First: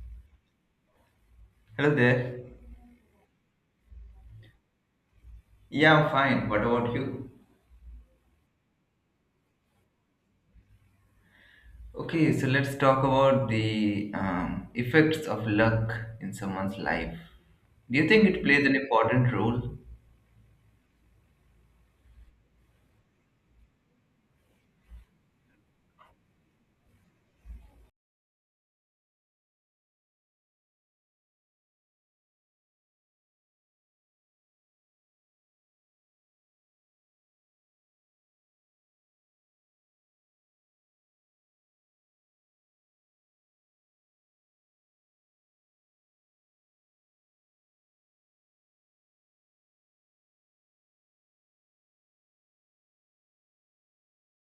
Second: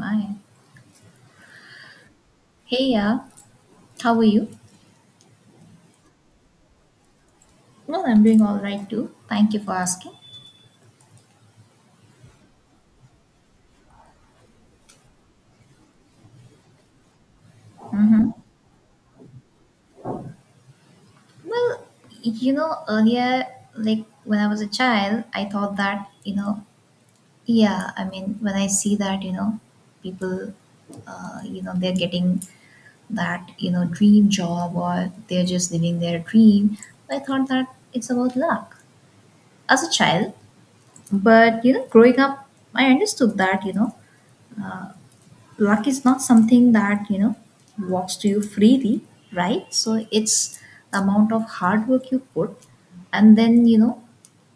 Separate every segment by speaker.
Speaker 1: Hi.
Speaker 2: Hello there.
Speaker 1: Hey, yeah. How are you?
Speaker 2: Yeah, I'm fine. What about you?
Speaker 1: Well, I'm doing all right too. Thank you for asking.
Speaker 2: Okay, so let's talk about the effects of luck in someone's life. Do you think
Speaker 1: Mm-hmm.
Speaker 2: it plays an important role?
Speaker 1: Well, earlier, like when I was a child, I thought that, when I see that, people, they're getting that, dream job or they're just living their dream, I thought that it's about luck as a child. But, growing up, I understood that, luck is not something that you know walks to you freely, right? So it's the amount of hard work you put, and then you know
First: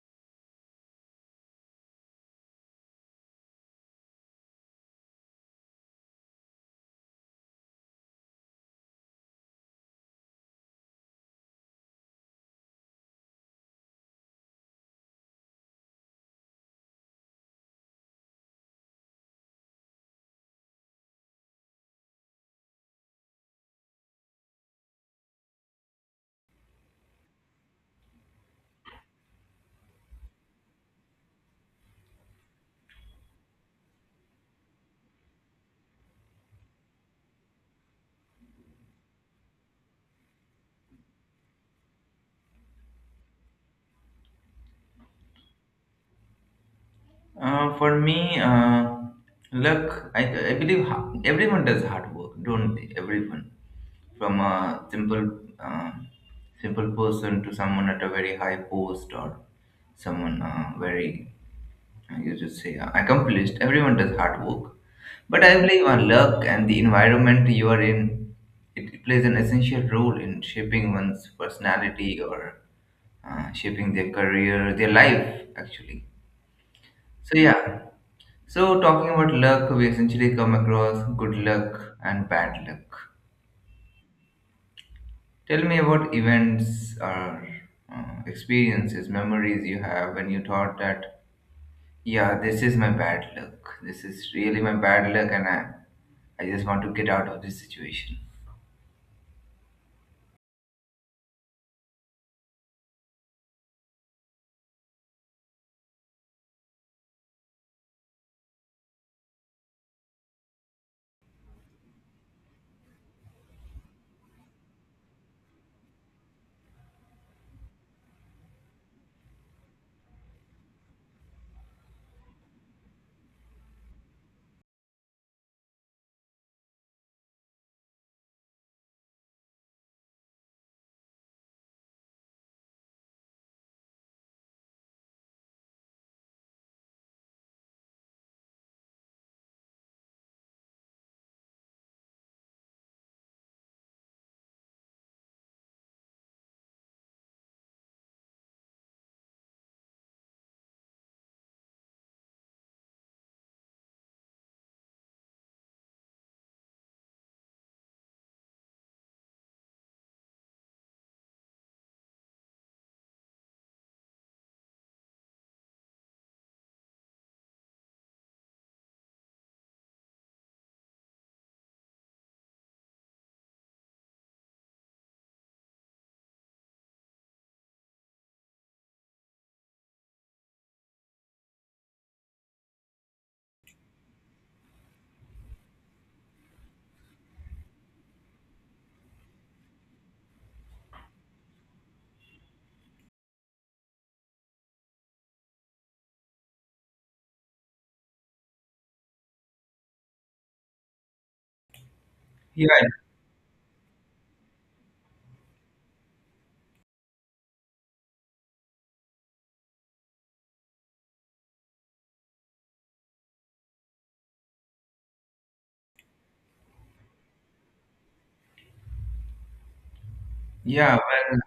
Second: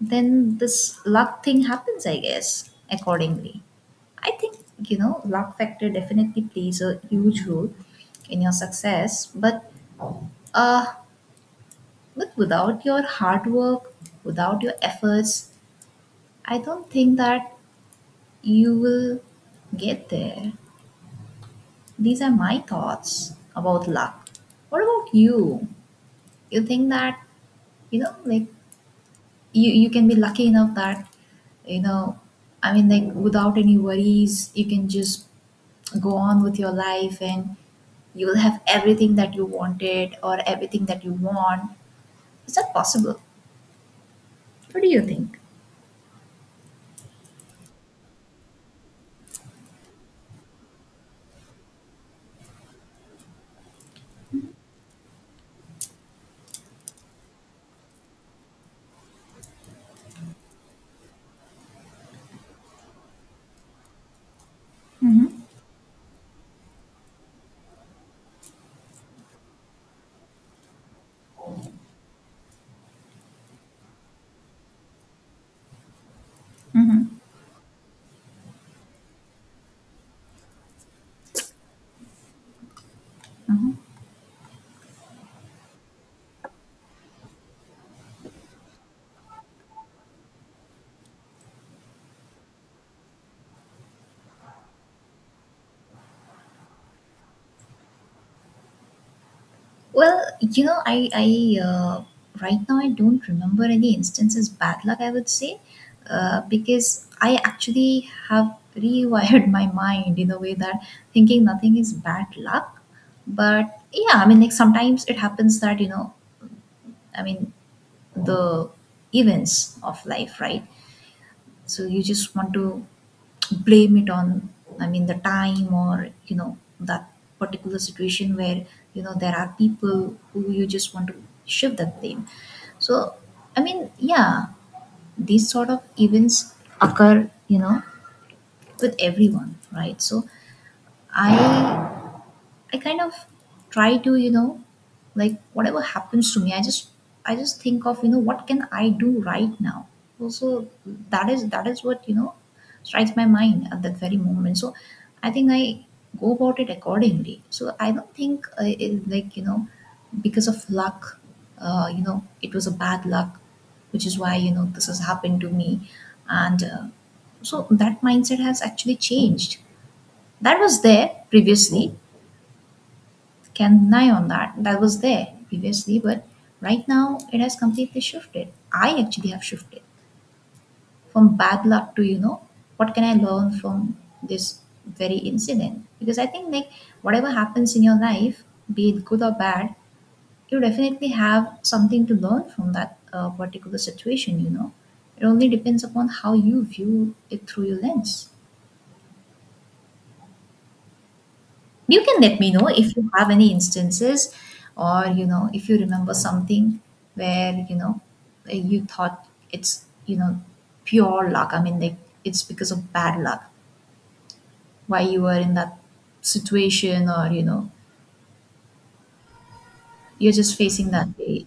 Speaker 1: then this luck thing happens, I guess, accordingly. I think, you know, luck factor definitely plays a huge role in your success, uh but without your hard work, without your efforts, I don't think that you will get there. These are my thoughts about luck. What about you? You think that, you know, like you can be lucky enough that, you know, I mean, like without any worries you can just go on with your life, and you will have everything that you wanted, or everything that you want. Is that possible? What do you think?
Speaker 2: For me, luck, I believe everyone does hard work, don't they? Everyone. From a simple, um simple person to someone at a very high post or someone very, you just say accomplished, everyone does hard work,
Speaker 1: Mm-hmm.
Speaker 2: but I believe on luck, and the environment you are in, it plays an essential role in shaping one's personality or shaping their career, their life actually.
Speaker 1: Mm-hmm.
Speaker 2: So yeah, so talking about luck, we essentially come across good luck and bad luck.
Speaker 1: Mm-hmm.
Speaker 2: Tell me about events or experiences, memories you have when you thought that, yeah, this is my bad luck. This is really my bad luck, and I just want to get out of this situation.
Speaker 1: Well, you know, I right now I don't remember any instances bad luck, I would say, because I actually have rewired my mind in a way that thinking nothing is bad luck. But yeah, I mean, like sometimes it happens that, I mean, the events of life, right? So you just want to blame it on, I mean, the time, or you know that particular situation where, you know, there are people who you just want to shift that blame. So, I mean, yeah, these sort of events occur, you know, with everyone, right? I I kind of try to, you know, like whatever happens to me, I just think of, you know, what can I do right now? Also, that is what, you know, strikes my mind at that very moment. So I think I go about it accordingly. So I don't think it, like, you know, because of luck, it was a bad luck, which is why, you know, this has happened to me. And so that mindset has actually changed. That was there previously, can deny on that. That was there previously, but right now it has completely shifted. I actually have shifted from bad luck to, you know, what can I learn from this very incident? Because I think, like, whatever happens in your life, be it good or bad, you definitely have something to learn from that particular situation, you know. It only depends upon how you view it through your lens. You can let me
Speaker 2: Yeah,
Speaker 1: know if you have any instances, or, you know, if you remember something where, you know, you thought it's, you know, pure luck. I mean, like it's because of bad luck why you were in that situation, or, you know, you're just facing
Speaker 2: yeah,
Speaker 1: that
Speaker 2: well,
Speaker 1: day.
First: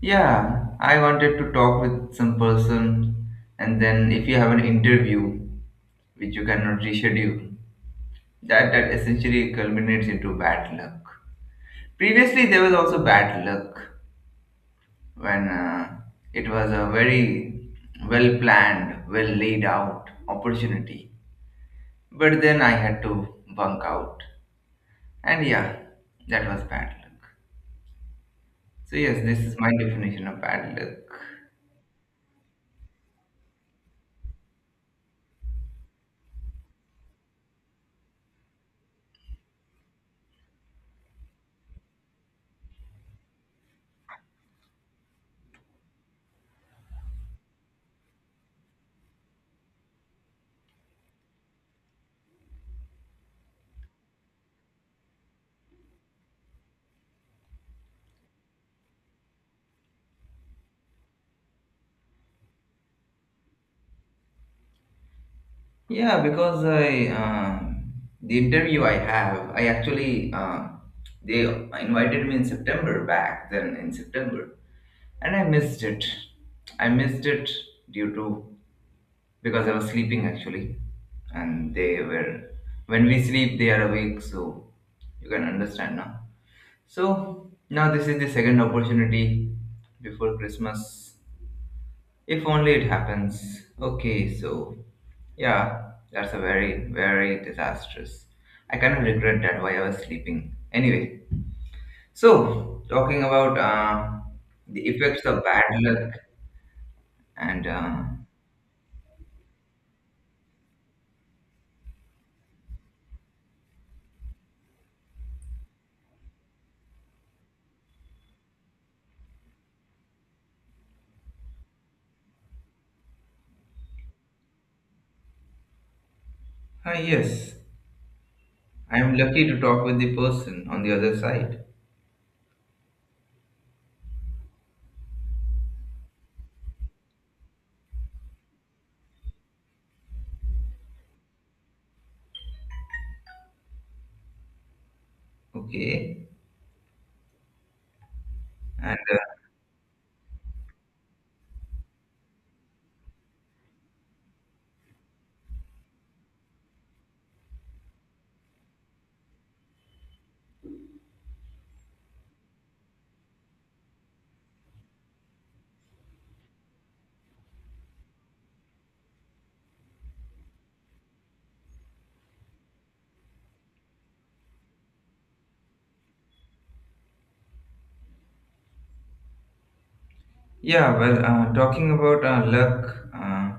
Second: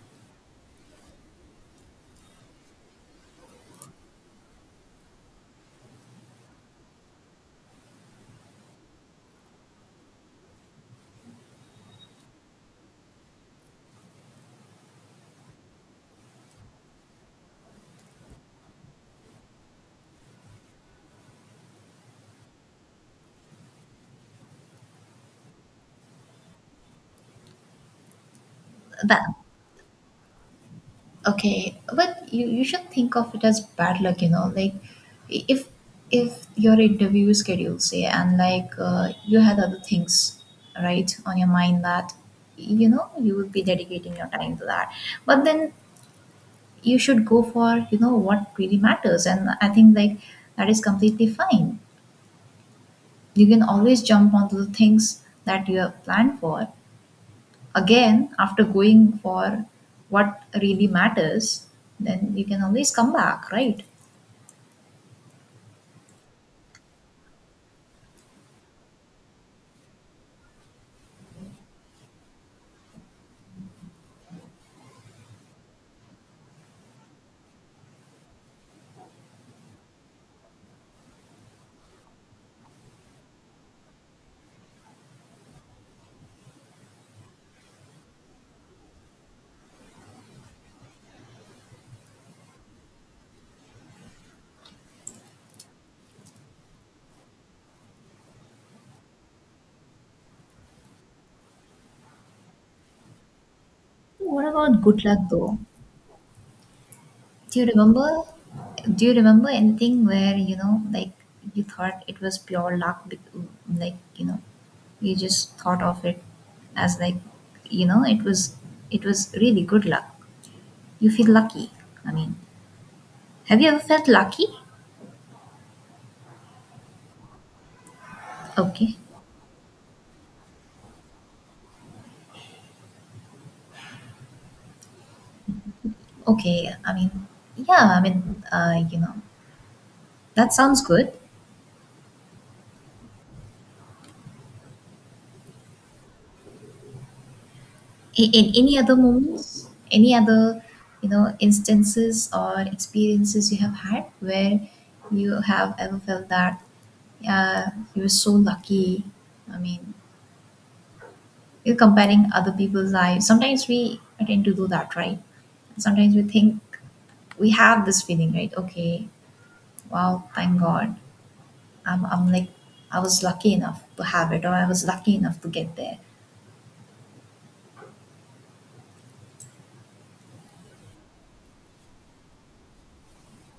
Speaker 2: yeah. I wanted to talk with some person, and then if you have an interview which you cannot reschedule, that essentially culminates into bad luck. Previously, there was also bad luck when it was a very well planned, well laid out opportunity, but then I had to bunk out. And yeah, that was bad luck. So, yes,
Speaker 1: That
Speaker 2: this is my definition of bad luck.
Speaker 1: okay, but you should think of it as bad luck, you know. Like, if if your interview schedule say, and like you had other things right on your mind, that you know you would be dedicating your time to that, but then you should go for you know what really matters, and I think like that is completely fine. You can always jump onto the things that you have planned for, again, after going for what really matters, then you can always come back, right?
Speaker 2: Yeah, because I, the interview I have, I actually, they invited me in September, back then in September, and I missed it. I missed it due to, because I was sleeping actually, and they were, when we sleep, they are awake, so you can understand now. So now this is the second opportunity before Christmas. If only it happens. Okay, so yeah, that's a very, very disastrous. I kind of regret that while I was sleeping. Anyway, so talking about
Speaker 1: What
Speaker 2: the
Speaker 1: about good luck,
Speaker 2: effects of
Speaker 1: though?
Speaker 2: bad luck,
Speaker 1: do
Speaker 2: and
Speaker 1: you remember do you remember anything where, you know, like you thought it was pure luck, like, you know, you just thought of it as, like, you know, it was really good luck. You feel lucky. I mean, have you ever felt lucky?
Speaker 2: ah, yes,
Speaker 1: Okay.
Speaker 2: I'm lucky to talk with the person on the other side.
Speaker 1: Okay, I mean, yeah, I mean, you know, that sounds good.
Speaker 2: Okay,
Speaker 1: In any other
Speaker 2: and
Speaker 1: moments, any other, you know, instances or experiences you have had where you have ever felt that, uh, you were so lucky. I mean, you're comparing other people's lives, sometimes we tend to do that, right? Sometimes we think we have this feeling, right? Okay, wow, thank god, I'm like I was lucky enough to have it, or I was lucky enough to get there.
Speaker 2: yeah, well, talking about luck,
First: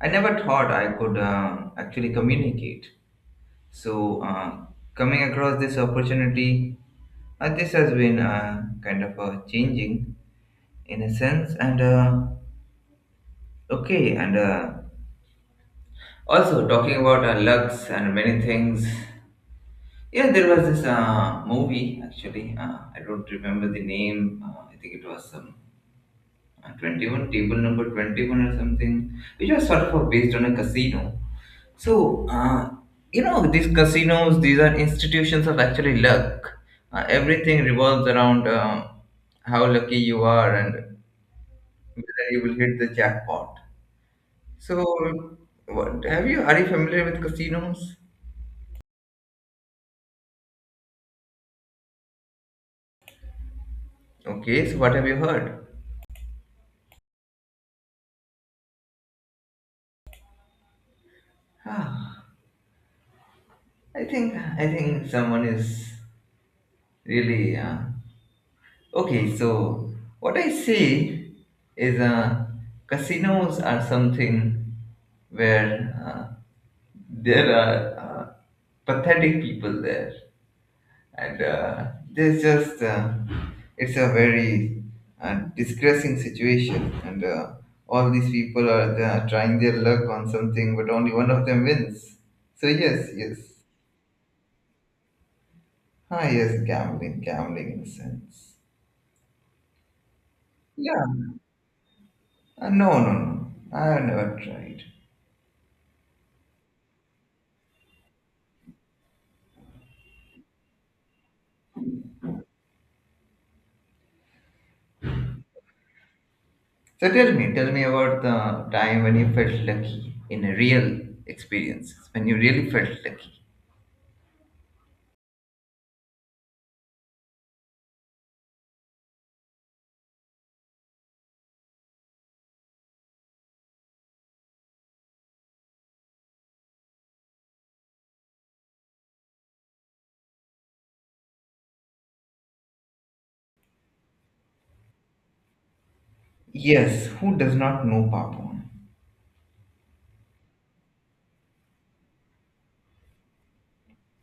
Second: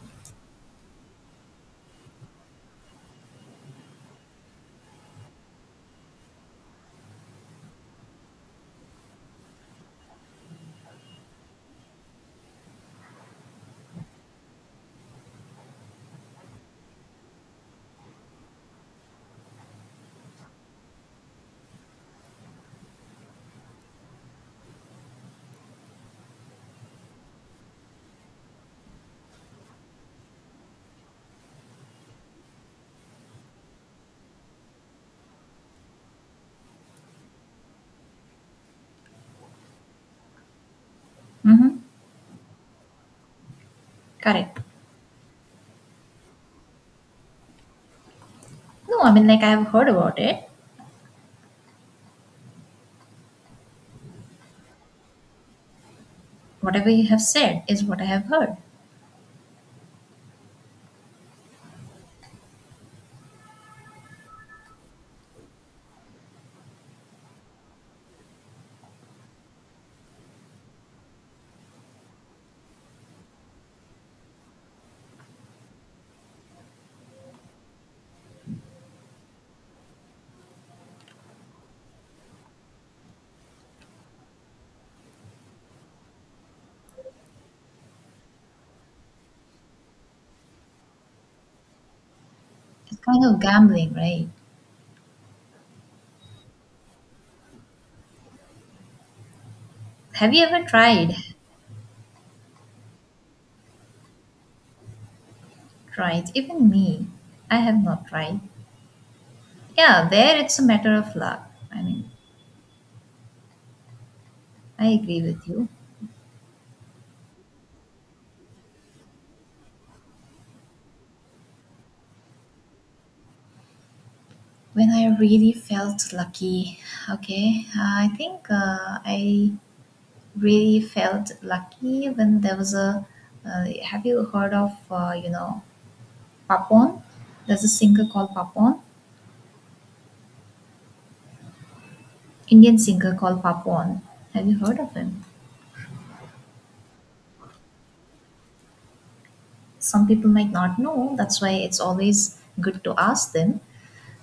Speaker 2: I never thought I could actually communicate. So, coming across this opportunity, this has been kind of changing in a sense. And okay, and also talking about lucks and many things. Yeah, there was this movie actually. I don't remember the name. I think it was 21, table number 21 or something, which was sort of based on a casino. So, you know, these casinos, these are institutions of actually luck. Everything revolves around how lucky you are and
Speaker 1: Mm-hmm.
Speaker 2: whether you will hit the jackpot.
Speaker 1: Correct.
Speaker 2: So, what have you? Are you familiar with casinos?
Speaker 1: No, I mean, like I've heard about it.
Speaker 2: Okay, so what have you heard?
Speaker 1: Whatever you have said is what I have heard.
Speaker 2: Ah, I think someone is really okay, so what I see is casinos are something where there are pathetic people there, and there's just it's a very distressing situation, and all these people are trying their luck on something, but only one of them wins. So
Speaker 1: It's
Speaker 2: yes,
Speaker 1: kind
Speaker 2: yes,
Speaker 1: of gambling, right?
Speaker 2: ah, yes, gambling, gambling in a sense.
Speaker 1: Have you ever
Speaker 2: Yeah,
Speaker 1: tried?
Speaker 2: No, no, no. I have never tried.
Speaker 1: Tried? Even me, I have not tried. Yeah, there it's a matter of luck. I mean, I agree with you.
Speaker 2: So tell me about the time when you felt lucky in a real experiences, when you really felt lucky.
Speaker 1: When I really felt lucky, okay, I really felt lucky when there was a. Have you heard of you know Papon? There's a singer called Papon, Indian singer called Papon. Have you heard of him?
Speaker 2: Yes, who does not know Papon?
Speaker 1: Some people might not know. That's why it's always good to ask them.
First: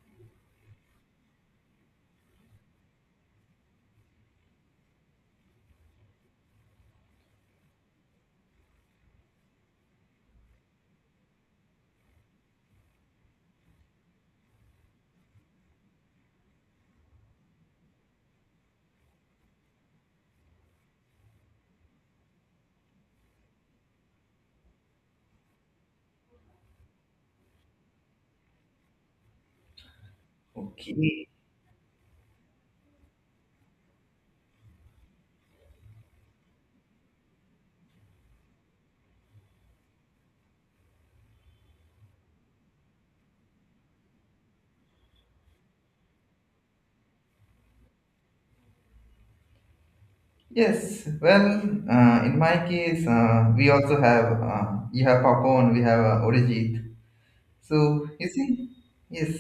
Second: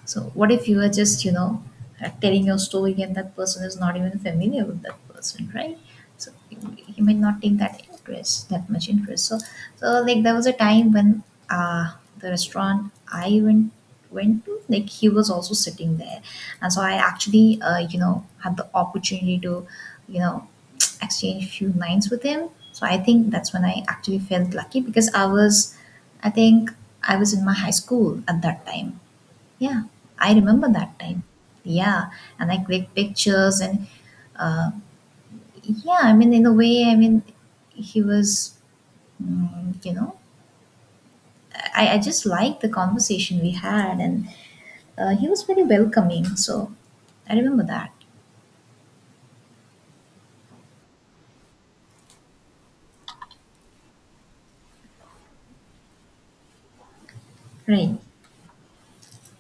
Speaker 1: So, what if you are just, you know, telling your story and that person is not even familiar with that person, right? So, he might not take that interest, that much interest. So, so like there was a time when uh, the restaurant I went went to, like he was also sitting there, and so I actually, you know, had the opportunity to, you know, exchange few lines with him. So I think that's when I actually felt lucky because I think I was in my high school at that time. Yeah, I remember that time.
Speaker 2: Okay.
Speaker 1: Yeah, and I clicked pictures and uh, yeah, I mean, in a way, I mean, he was, you know, I just liked the conversation we had, and he was very welcoming. So I remember that.
Speaker 2: Yes, well, in my case, we also have, you have Papon, we have Orijit.
Speaker 1: Right.
Speaker 2: So, you see, yes.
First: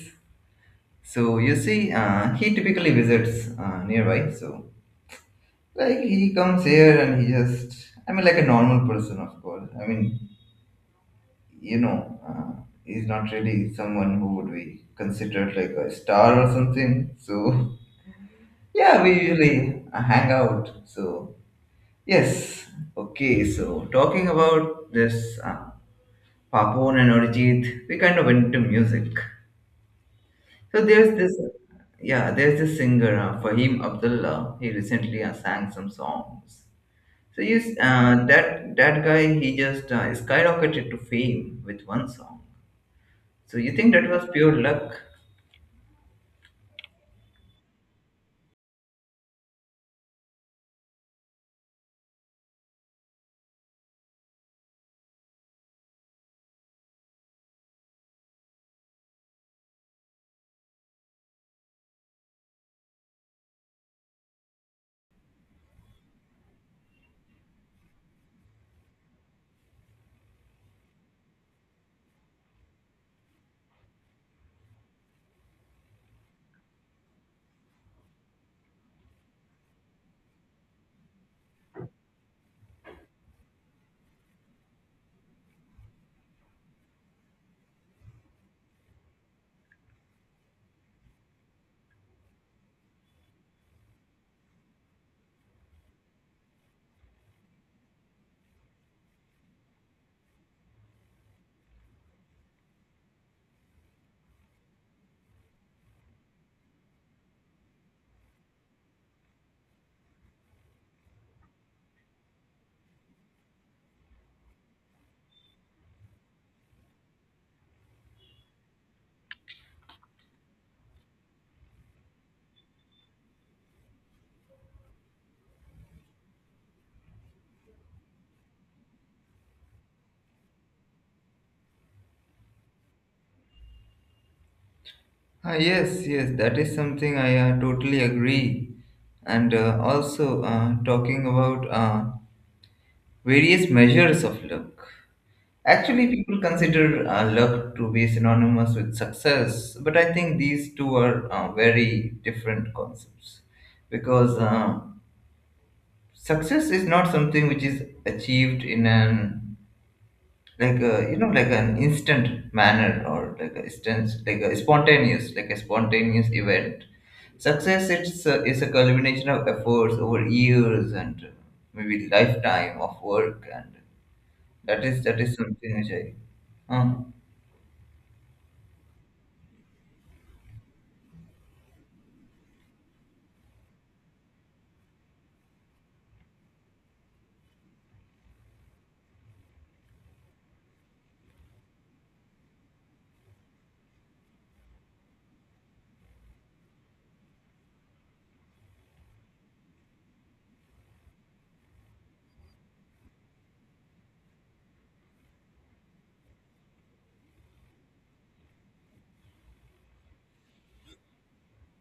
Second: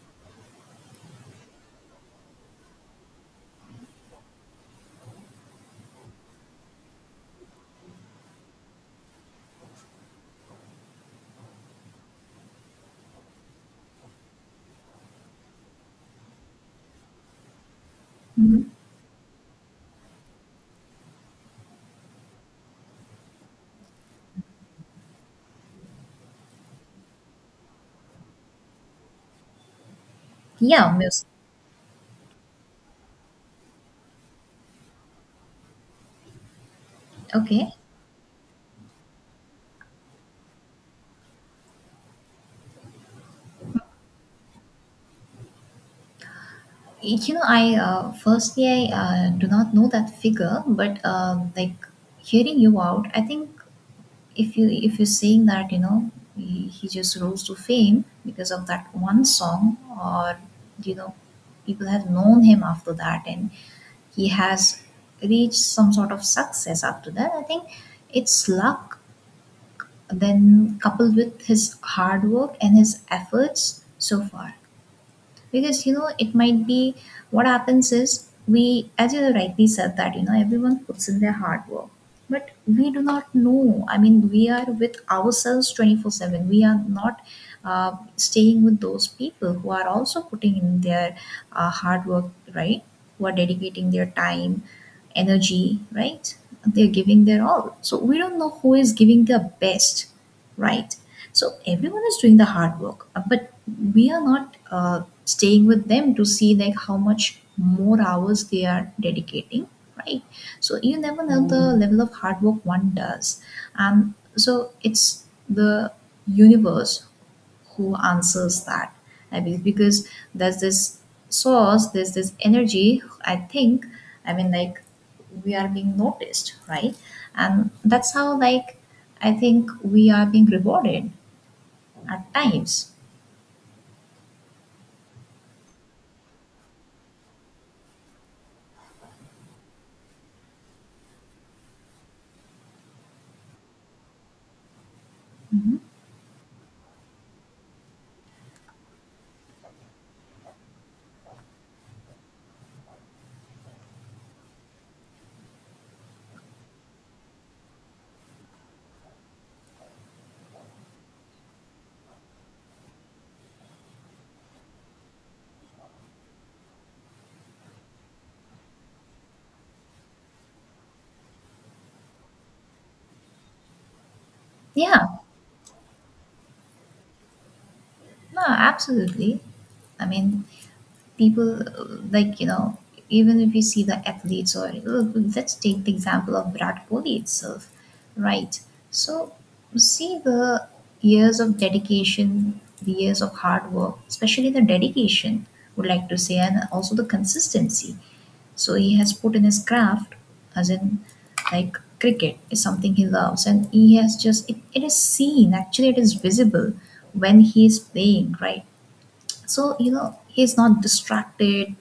Speaker 2: So, you see, he typically visits nearby. So, like, he comes here and he just, I mean, like a normal person, of course. I mean, you know, he's not really someone who would be considered like a star or something. So,
Speaker 1: Hmm.
Speaker 2: yeah, we usually hang out. So, yes, okay. So, talking about this Papon and Arijit, we kind of went to music. So,
Speaker 1: Yeah,
Speaker 2: there's
Speaker 1: music.
Speaker 2: this, yeah, there's this singer, Fahim Abdullah. He recently sang some songs. So, you,
Speaker 1: Okay.
Speaker 2: that guy, he just skyrocketed to fame with one song. So, you think that was pure luck?
Speaker 1: You know, I firstly I do not know that figure, but like hearing you out, I think if you if you're saying that, you know, he just rose to fame because of that one song, or you know people have known him after that, and he has reached some sort of success after that, I think it's luck then coupled with his hard work and his efforts so far. Because, you know, it might be what happens is we, as you rightly said that, you know, everyone puts in their hard work, but we do not know. I mean, we are with ourselves 24/7. We are not uh, staying with those people who are also putting in their hard work, right? Who are dedicating their time, energy, right? They're giving their all, so we don't know who is giving the best, right? So everyone is doing the hard work, but we are not staying with them to see like how much more hours they are dedicating, right? So you never know the level of hard work one does, and so it's the universe who answers that, I believe. Because there's this source, there's this energy, I think. I mean, like we are being noticed, right? And that's how, like, I think we are being rewarded at times.
Speaker 2: Ah, yes, yes, that is something I totally agree. And also, talking about various measures of luck.
Speaker 1: Mhm.
Speaker 2: Actually, people consider luck to be synonymous with success, but I think these two are very different concepts, because success is not something which is achieved in an, like you know, like an instant manner, or like a instance, like a spontaneous, like a spontaneous event. Success, it's a, is a culmination of efforts over years and maybe lifetime of work, and that is
Speaker 1: Yeah.
Speaker 2: that is something which I uh,
Speaker 1: No, absolutely. I mean, people like, you know, even if you see the athletes, or look, let's take the example of Virat Kohli itself, right? So, see the years of dedication, the years of hard work, especially the dedication, would like to say, and also the consistency. So, he has put in his craft, as in, like, cricket is something he loves, and he has just, it is seen, actually, it is visible when he is playing, right? So you know he's not distracted,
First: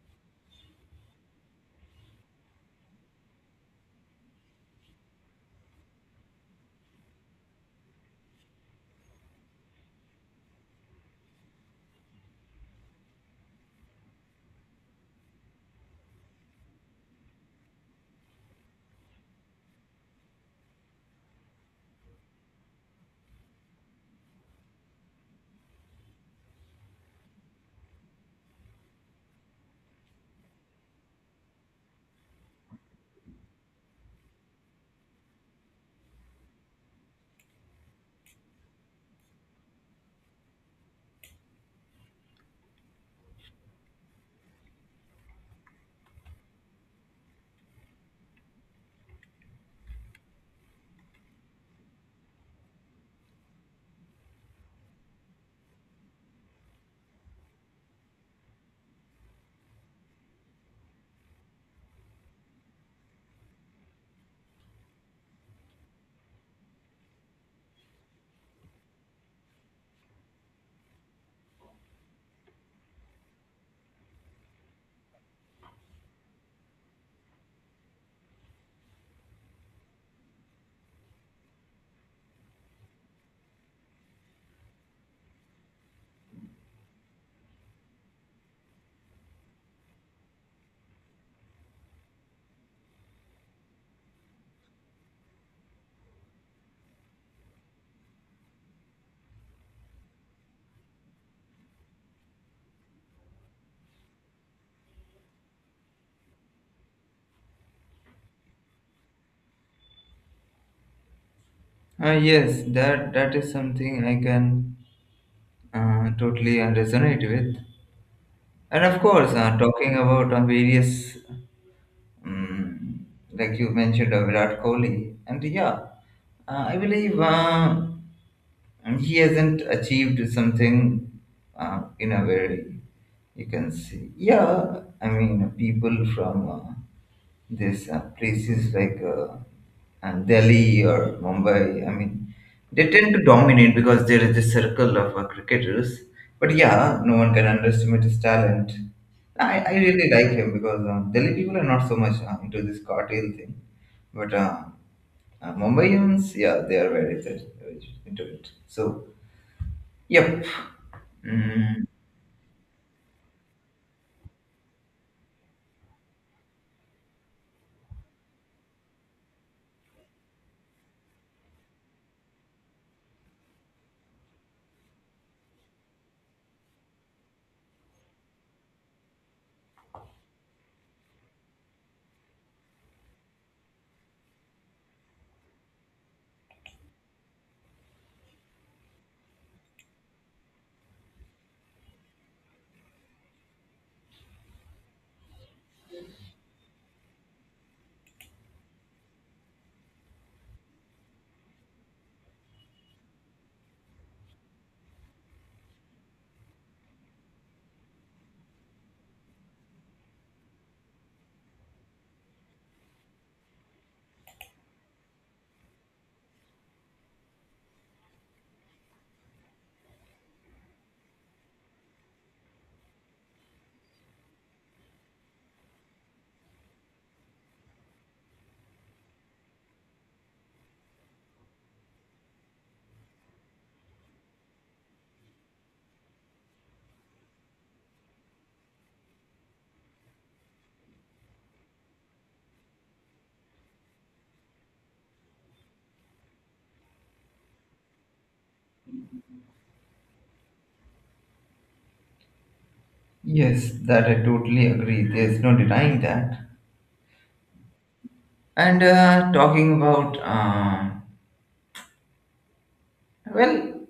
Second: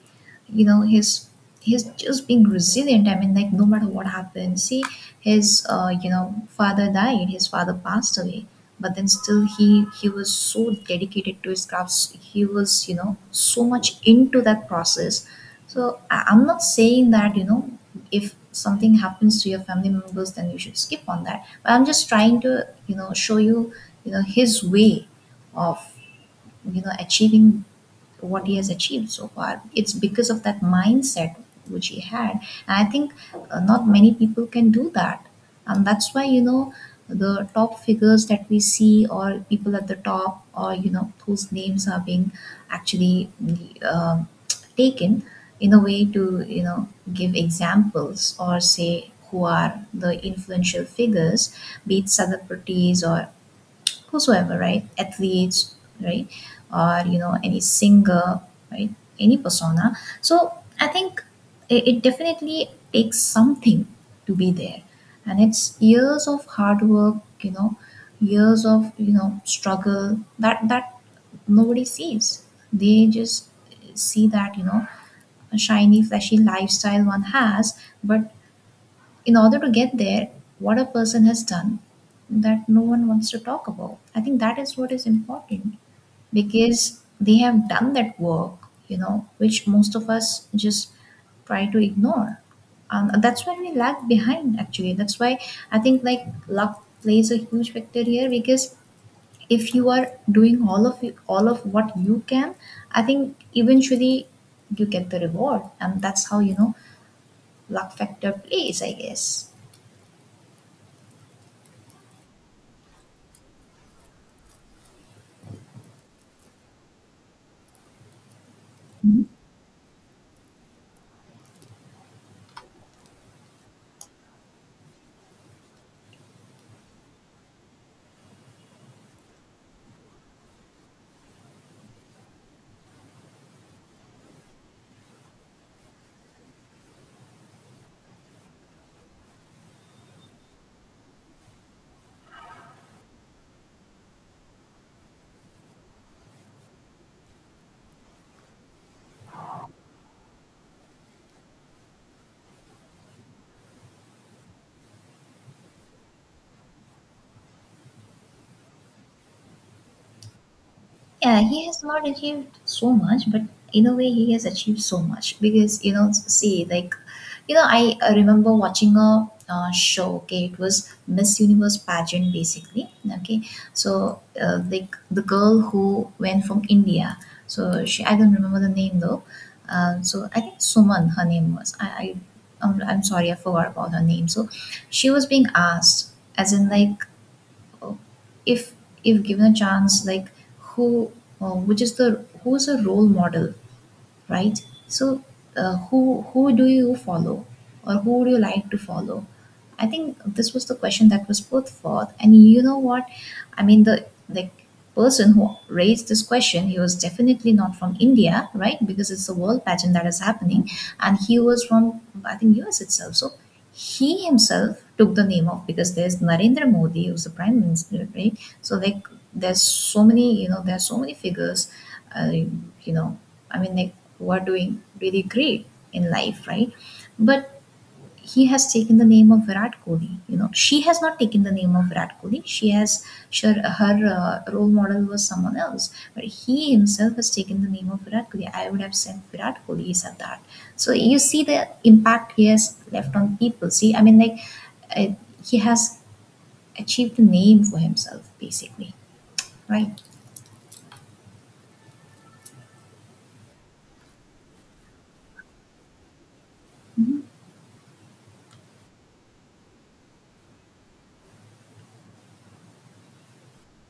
Speaker 1: you know, he's just being resilient. I mean, like no matter what happens, see, his you know father died his father passed away, but then still he was so dedicated to his crafts. He was, you know, so much into that process. So I'm not saying that, you know, if something happens to your family members then you should skip on that, but I'm just trying to, you know, show you, you know, his way of, you know, achieving what he has achieved so far. It's because of that mindset which he had, and I think not many people can do that. And that's why, you know, the top figures that we see, or people at the top, or you know whose names are being actually um taken in a way to, you know, give examples, or say who are the influential figures, be it celebrities or whosoever, right? Athletes, right? Or, you know, any singer, right? Any persona. So I think it definitely takes something to be there. And it's years of hard work, you know, years of, you know, struggle that, that nobody sees. They just see that, you know, a shiny, flashy lifestyle one has, but in order to get there, what a person has done that no one wants to talk about. I think that is what is important because they have done that work, which most of us just try to ignore. That's why we lag behind, actually. That's why I think like luck plays a huge factor here because if you are doing all of you, all of what you can, I think eventually you get the reward, and that's how luck factor plays, I guess.
Speaker 2: yes, that that is something I can totally resonate with, and of course talking about various. Mm, like you mentioned, Virat Kohli, and yeah, I believe he hasn't achieved something in a very, you can see. Yeah, I mean, people from there's places like and Delhi or Mumbai. I mean, they tend to dominate because there is a circle of cricketers. But yeah, no one can underestimate his talent. I really like him because Delhi people are not so much into this cartel thing. But Mumbaians, yeah, they are very into it. So, yep.
Speaker 1: Yeah, he has
Speaker 2: Mm,
Speaker 1: not achieved so much, but in a way, he has achieved so much because you know, see, like, I remember watching a show. Okay, it was Miss Universe pageant, basically. Okay, so like the girl who went from India. So she, I don't remember the name though. So I think Suman, her name was. I'm sorry, I forgot about her name. So she was being asked, as in like if if given a chance like who which is the who's a role model, right? So uh, who who do you follow or who would you like to follow? I think this was the question that was put forth, and you know what I mean, the person who raised this question, he was definitely not from India, right? Because it's a world pageant that is happening, and he was from, I think, US itself. So he himself took the name of, because there's Narendra Modi who's the prime minister, right? So like there's so many, there's so many figures, uh, you know, I mean, like, who are doing really great in life, right? But he has taken the name of Virat Kohli. You know, she has not taken the name of Virat Kohli. She has sure her role model was someone else, but he himself has taken the name of Virat Kohli. I would have said Virat Kohli is at that. So you see the impact he has left on people. See, I mean, like uh, he has achieved a name for himself, basically, right?
Speaker 2: yes, that I totally agree. There's no denying that. And talking about well,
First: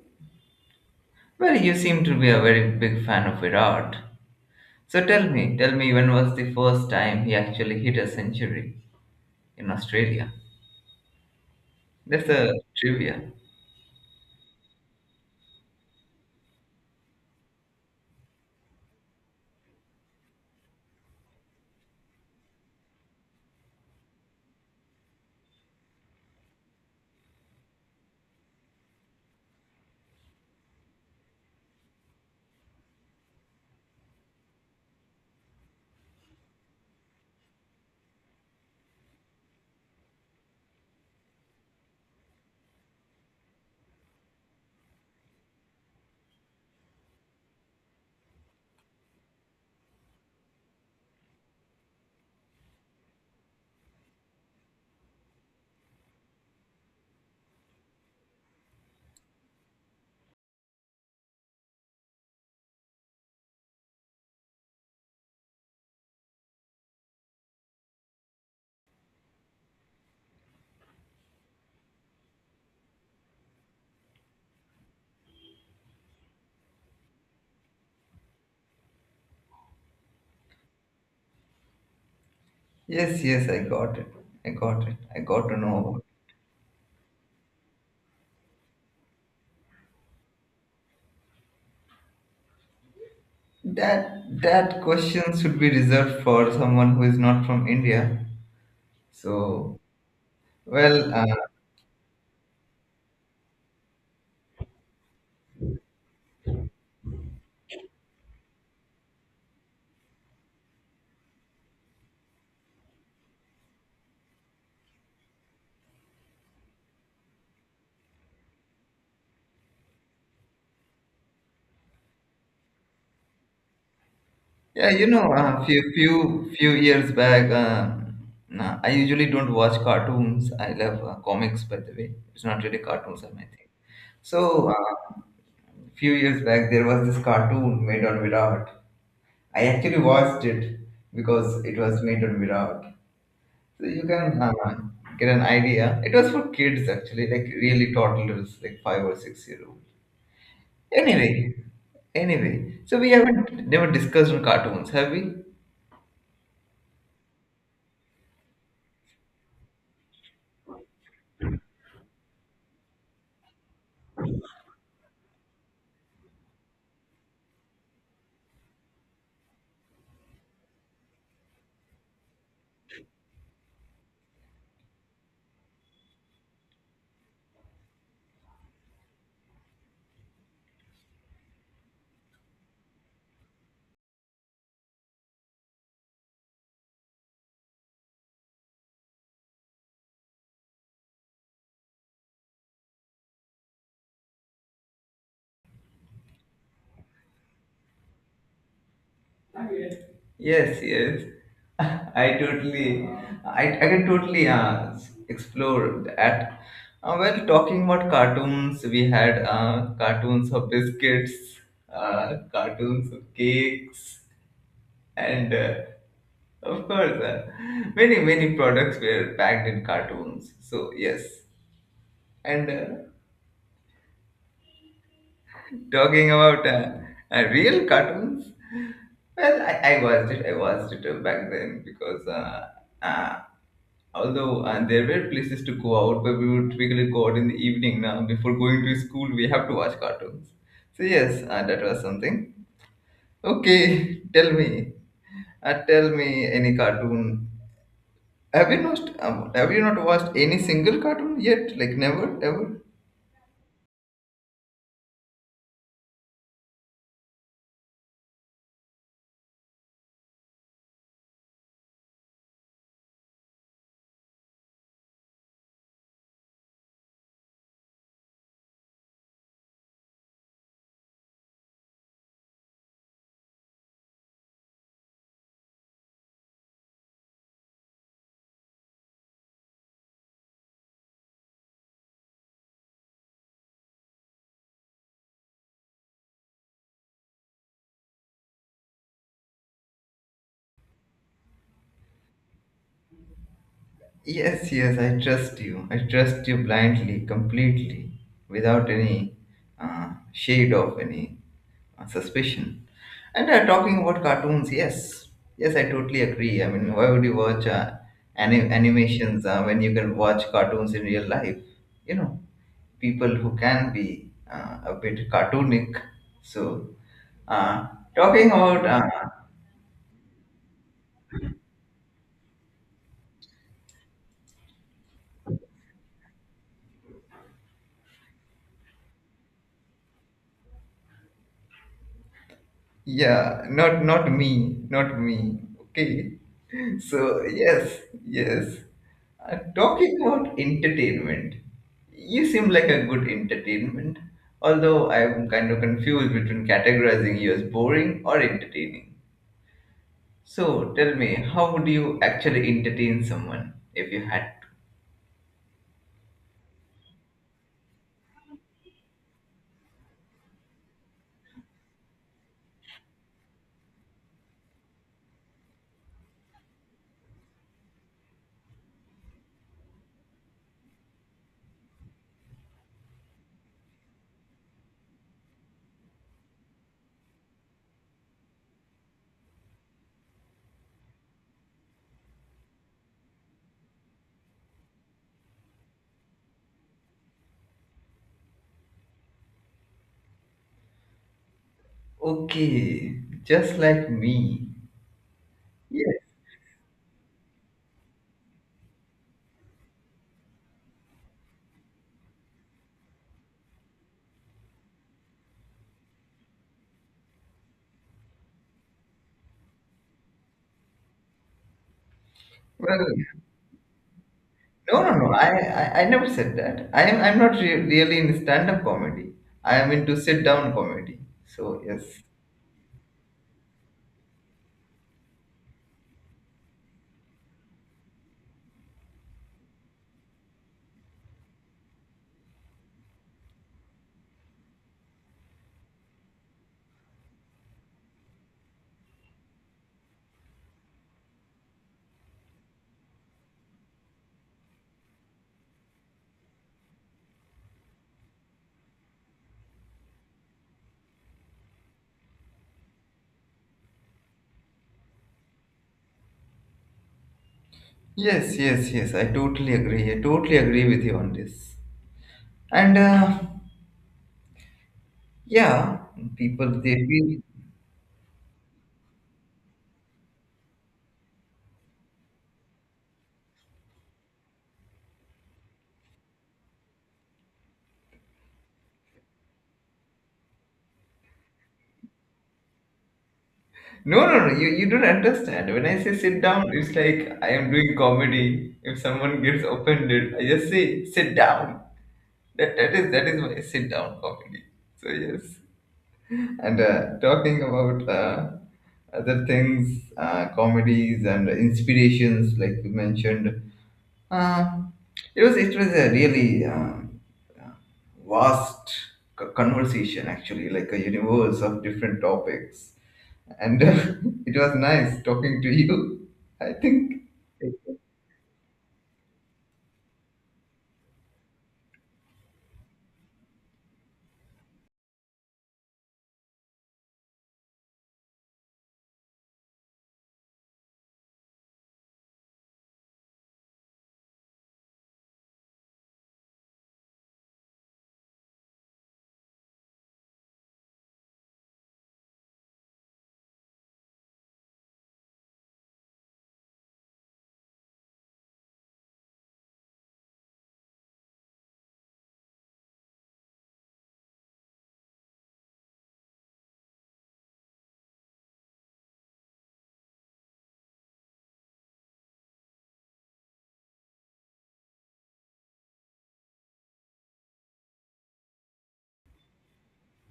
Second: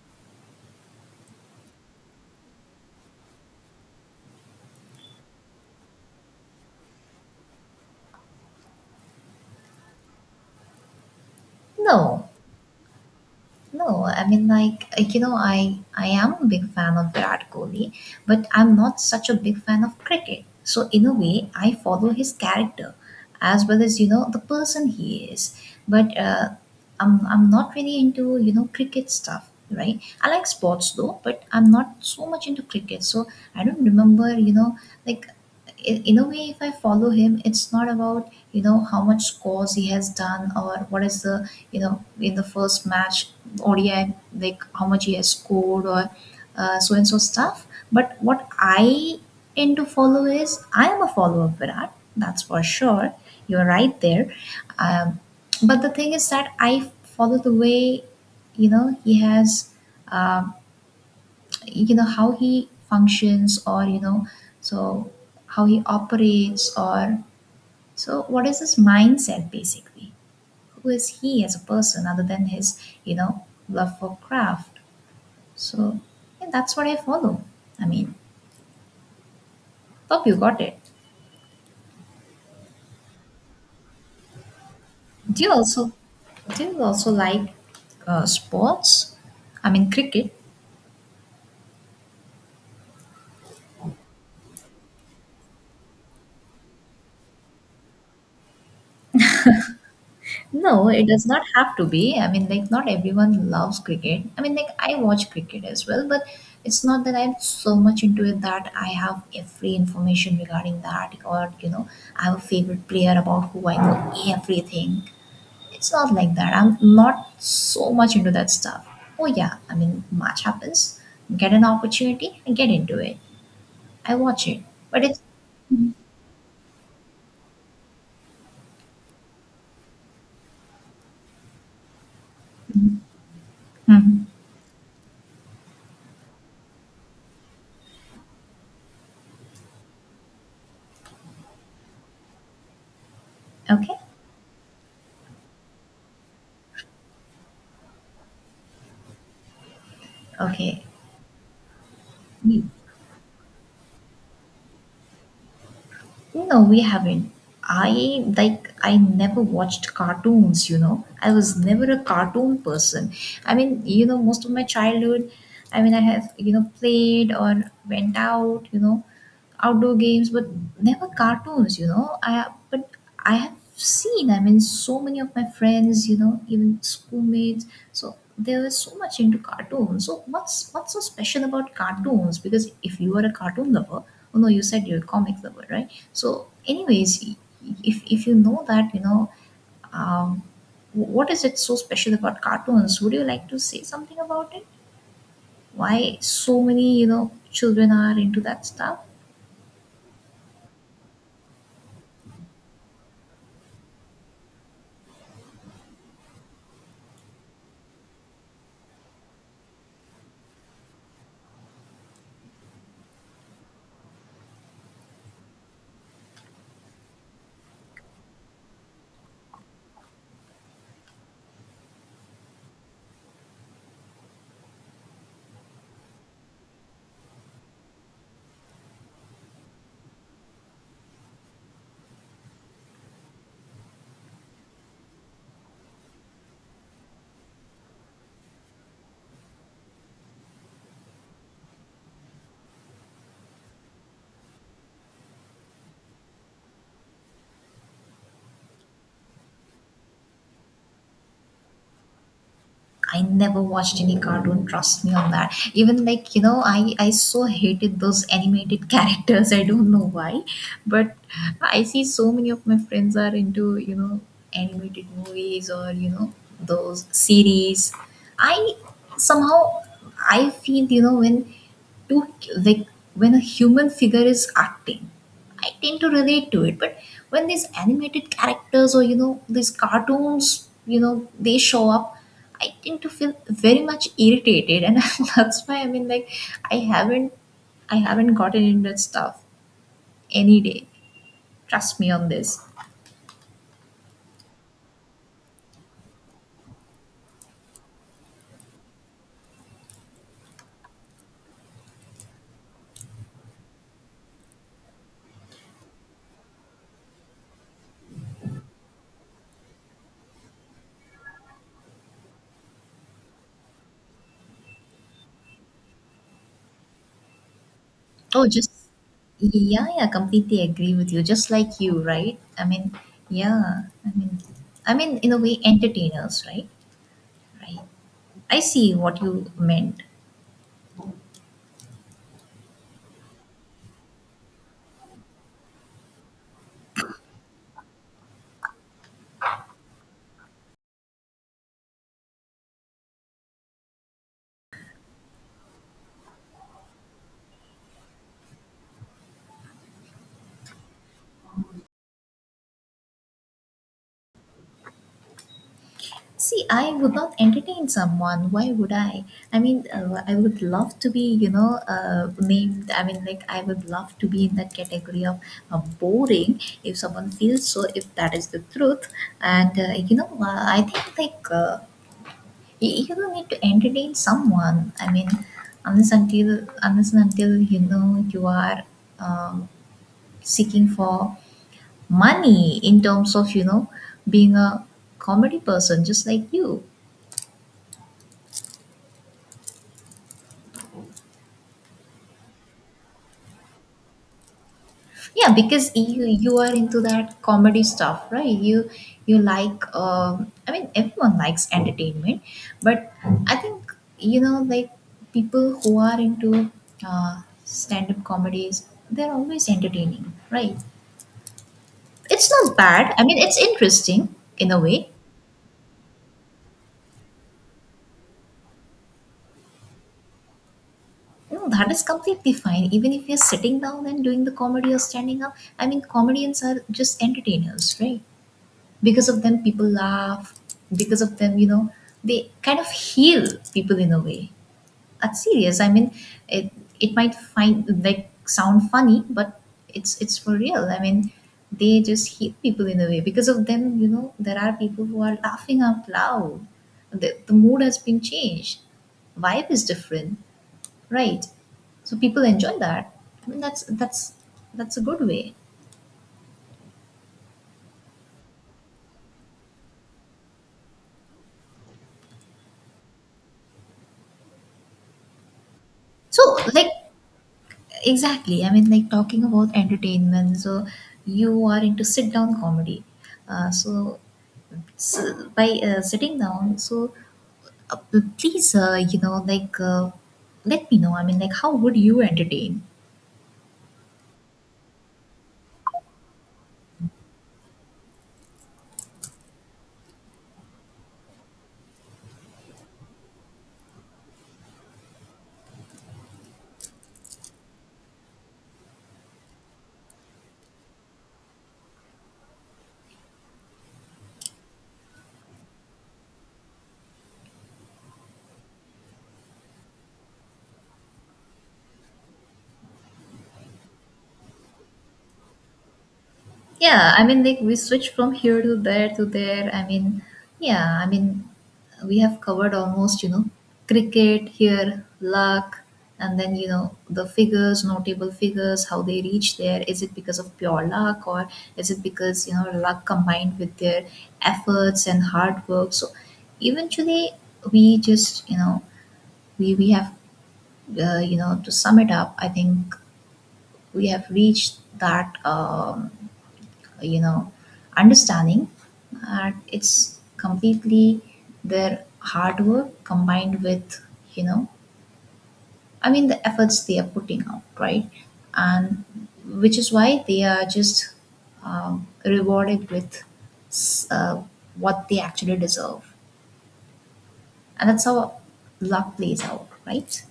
Speaker 2: well, you seem to be a very big fan of Virat. So tell me, when was the first time he actually hit a century in Australia? That's
Speaker 1: No.
Speaker 2: a trivia.
Speaker 1: No, I mean like I am a big fan of Virat Kohli, but I'm not such a big fan of cricket. So in a way, I follow his character as well as you know the person he is. But I'm not really into cricket stuff, right? I like sports though, but I'm not so much into cricket. So I don't remember like in a way if I follow him, it's not about how much scores he has done or what is the in the first match, ODI, like how much he has scored or so and so stuff. But what I tend to follow is I am a follower of Virat, that's for sure. You're right there. Um, but the thing is that I follow the way, he has, um how he functions, or, so how he operates, or so what is his mindset basically? Who is he as a person other than his, love for craft? So yeah, that's what I follow. I mean, hope you got it.
Speaker 2: Yes, yes, I got it. I got it. I
Speaker 1: Do
Speaker 2: got
Speaker 1: you
Speaker 2: to know
Speaker 1: also
Speaker 2: about
Speaker 1: do you also like sports? I mean, cricket.
Speaker 2: it. That that question should be reserved for someone who is not from India. So,
Speaker 1: No, it
Speaker 2: well,
Speaker 1: does not have to be. I mean, like, not everyone loves cricket. I mean, like, I watch cricket as well, but it's not that I'm so much into it that I have every information regarding that, or, you know, I have a favorite player about who I know everything. It's not like that. I'm not so much into that stuff. Oh yeah, I mean, match happens. Get an opportunity and get into it. I watch it,
Speaker 2: yeah,
Speaker 1: but
Speaker 2: you
Speaker 1: it's
Speaker 2: know, uh, few years back, nah, I usually don't watch cartoons. I love comics, by the way. It's not really cartoons, I might think.
Speaker 1: Mhm.
Speaker 2: So, few years back, there was this cartoon made on Virat. I actually watched it because it was made on Virat. So
Speaker 1: Okay.
Speaker 2: you can get an idea. It was for kids actually, like really toddlers, like 5 or 6 year old.
Speaker 1: Okay.
Speaker 2: Anyway, anyway, so we haven't never discussed on cartoons, have we?
Speaker 1: No, we haven't. I like I never watched cartoons, you know. I was never a cartoon person. I mean, you know, most of my childhood, I mean, I have, you know, played or went out, you know, outdoor games, but never cartoons, you know. I but I have seen, I mean, so many of my friends, you know, even schoolmates, so they were so much into cartoons. So what's so special about cartoons? Because if you are a cartoon lover, oh no, you said you're a comic lover, right? So, anyways, if you know that, um, what is it so special about cartoons? Would you like to say something about it? Why so many, you know, children are into that stuff?
Speaker 2: Yes, yes. I totally, I can totally explore that. Well, talking about cartoons, we had cartoons of biscuits, cartoons of cakes, and of course, many, many products were packed in cartoons. So, yes. And talking about real cartoons, well, I watched it. I watched it back then, because uh, although and there were places to go out, but we would typically go out in the evening. Now before going to school we have to watch cartoons. So yes, that was something. Okay, tell me, tell me any cartoon. Have you not watched any single cartoon yet, like never ever?
Speaker 1: I never watched any cartoon. Trust me on that. Even like you know, I so hated those animated characters. I don't know why, but I see so many of my friends are into animated movies or those series. I somehow I feel you know when to like when a human figure is acting, I tend to relate to it. But when these animated characters or, you know, these cartoons, you know, they show up, I tend to feel very much irritated and that's why, I mean, like, i haven't I haven't gotten into that stuff any day. Trust me on this.
Speaker 2: Yes, yes, I trust you. I trust you blindly, completely, without any shade of any suspicion. And talking about cartoons, yes, yes, I totally agree. I mean, why would you watch animations when you can watch cartoons in real life? You know, people who can be a bit cartoonic. So, uh,
Speaker 1: Oh
Speaker 2: talking
Speaker 1: just
Speaker 2: about
Speaker 1: yeah, yeah, completely agree with you, just like you, right? I mean, yeah, I mean, I mean, in a way, entertainers, right? Right. I see what you meant.
Speaker 2: yeah, not not me, not me. Okay. So yes, yes. Talking about entertainment, you seem like a good entertainment. Although I'm kind of confused between categorizing you as boring or entertaining. So tell me, how would you actually entertain someone if you had to?
Speaker 1: See, I would not entertain someone. Why would I? I mean, I would love to be, named. I mean, like, I would love to be in that category of boring if someone feels so, if that is the truth. And, I think, like, you, you don't need to entertain someone. I mean, unless and until, you know, you are um seeking for money in terms of you know being a comedy person just like you.
Speaker 2: Okay, just like me.
Speaker 1: Yeah, because
Speaker 2: Yes.
Speaker 1: you are into that comedy stuff, right? You like I mean everyone likes entertainment, but I think you know like people who are into stand-up comedies, they're always entertaining, right? It's not
Speaker 2: Well,
Speaker 1: bad, I mean, it's interesting in a
Speaker 2: no,
Speaker 1: way.
Speaker 2: no, no. I never said that. I'm not really in stand-up comedy. I am into sit-down comedy.
Speaker 1: No,
Speaker 2: So
Speaker 1: that is
Speaker 2: yes,
Speaker 1: completely fine. Even if you're sitting down and doing the comedy or standing up, I mean, comedians are just entertainers, right? Because of them, people laugh. Because of them, you know, they kind of heal people in a way. That's serious. I mean, it it might find like sound funny, but it's for real. I mean, they just heal people in a way. Because of them, you know, there are people who are laughing out loud. The mood has been changed, vibe is different. Right. So people enjoy that. I mean that's a good way.
Speaker 2: yes, yes, yes. I totally agree. I totally agree with you on this. And yeah,
Speaker 1: So
Speaker 2: people
Speaker 1: like
Speaker 2: they feel.
Speaker 1: exactly, I mean like talking about entertainment. So you are into sit down comedy. Uh, so, so by sitting down, so please let me know. I mean like how would you entertain?
Speaker 2: No, no, no. You don't understand. When I say sit down, it's like I am doing comedy. If someone gets offended, I just say sit down. That is my sit down comedy. So yes. And talking about other things, comedies and inspirations, like you mentioned, uh, it was a really vast conversation actually, like a universe of different topics, and it was nice talking to you. I
Speaker 1: Yeah,
Speaker 2: think
Speaker 1: I mean, like we switch from here to there to there. I mean, yeah, I mean, we have covered almost, you know, cricket here, luck, and then, you know, the figures, notable figures, how they reach there. Is it because of pure luck or is it because, you know, luck combined with their efforts and hard work? So eventually, we just, you know, we have, to sum it up, I think we have reached that. You know understanding, and it's completely their hard work combined with you know I mean the efforts they are putting out, right? And which is why they are just rewarded with s- uh, what they actually deserve, and that's how luck plays out, right?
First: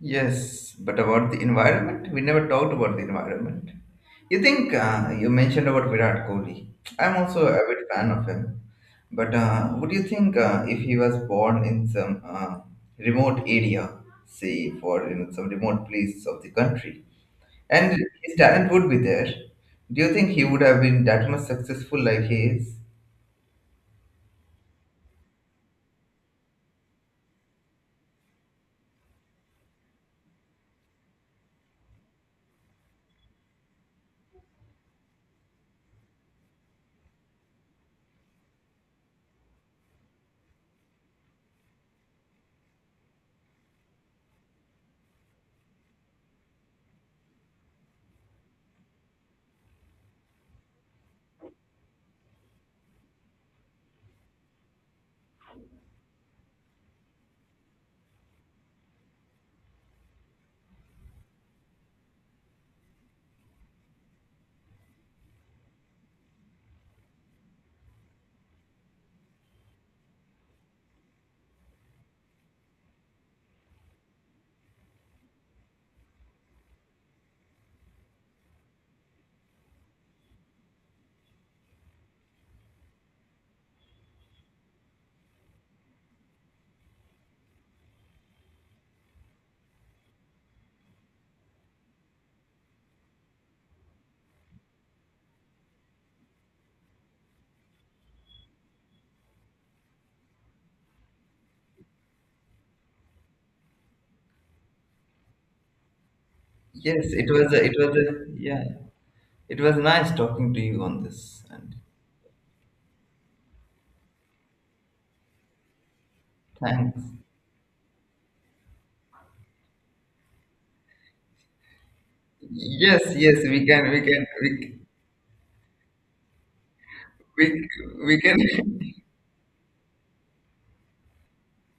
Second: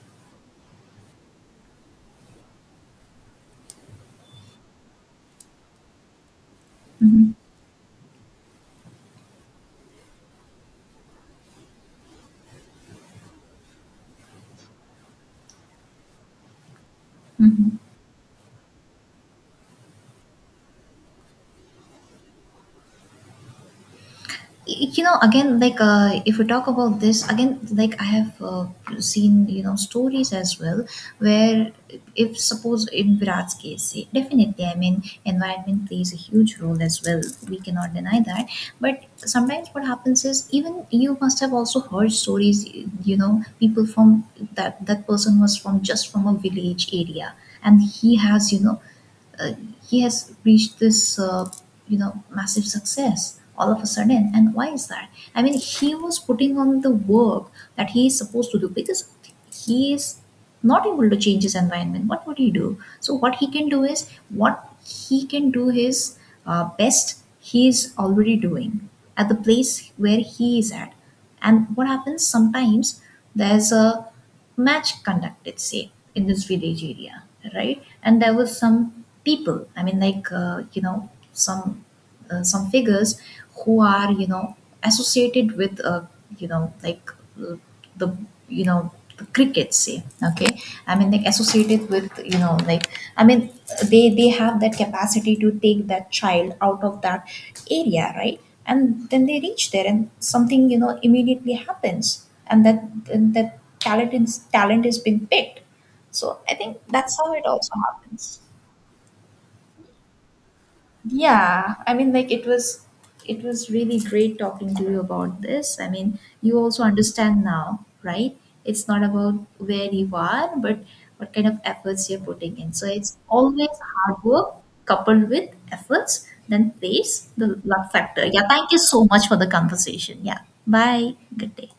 Speaker 2: yes, but about the environment, we never talked about the environment. You think you mentioned about Virat Kohli. I'm
Speaker 1: Hmm.
Speaker 2: also a bit fan of him. But what do you think, if he was born in some remote area, say for you know, some remote place of the country,
Speaker 1: Hmm.
Speaker 2: and his talent would be there? Do you think he would have been that much successful like he is?
Speaker 1: You know again like if we talk about this again, like, I have seen you know stories as well where if suppose in Virat's case, say, definitely, I mean environment plays a huge role as well. We cannot deny that, but sometimes what happens is, even you must have also heard stories, you know, people from that person was from just from a village area, and he has you know uh, he has reached this you know massive success all of a sudden. And why is that? I mean, he was putting on the work that he is supposed to do, because he is not able to change his environment, what would he do? So what he can do is what he can do, his best he is already doing at the place where he is at. And what happens sometimes, there's a match conducted, say, in this village area, right? And there were some people, I mean, like, some figures who are, you know, associated with, you know, like uh, the you know the crickets, say. Okay. I mean, like, associated with, you know, like, I mean, they have that capacity to take that child out of that area, right? And then they reach there, and something, you know, immediately happens, and that talent, is talent is being picked. So I think
Speaker 2: Yes,
Speaker 1: that's how it also
Speaker 2: it was a,
Speaker 1: happens.
Speaker 2: yeah, it was nice talking to you on this, and
Speaker 1: Yeah, I mean, like it was really great talking to you about this. I mean, you also
Speaker 2: thanks.
Speaker 1: understand now, right? It's not about where you are, but what kind of efforts you're putting in. So
Speaker 2: Yes,
Speaker 1: it's
Speaker 2: yes,
Speaker 1: always hard work coupled with efforts, then place the
Speaker 2: we,
Speaker 1: luck
Speaker 2: we
Speaker 1: factor.
Speaker 2: can.
Speaker 1: Yeah, thank you so much for the conversation. Yeah, bye. Good day.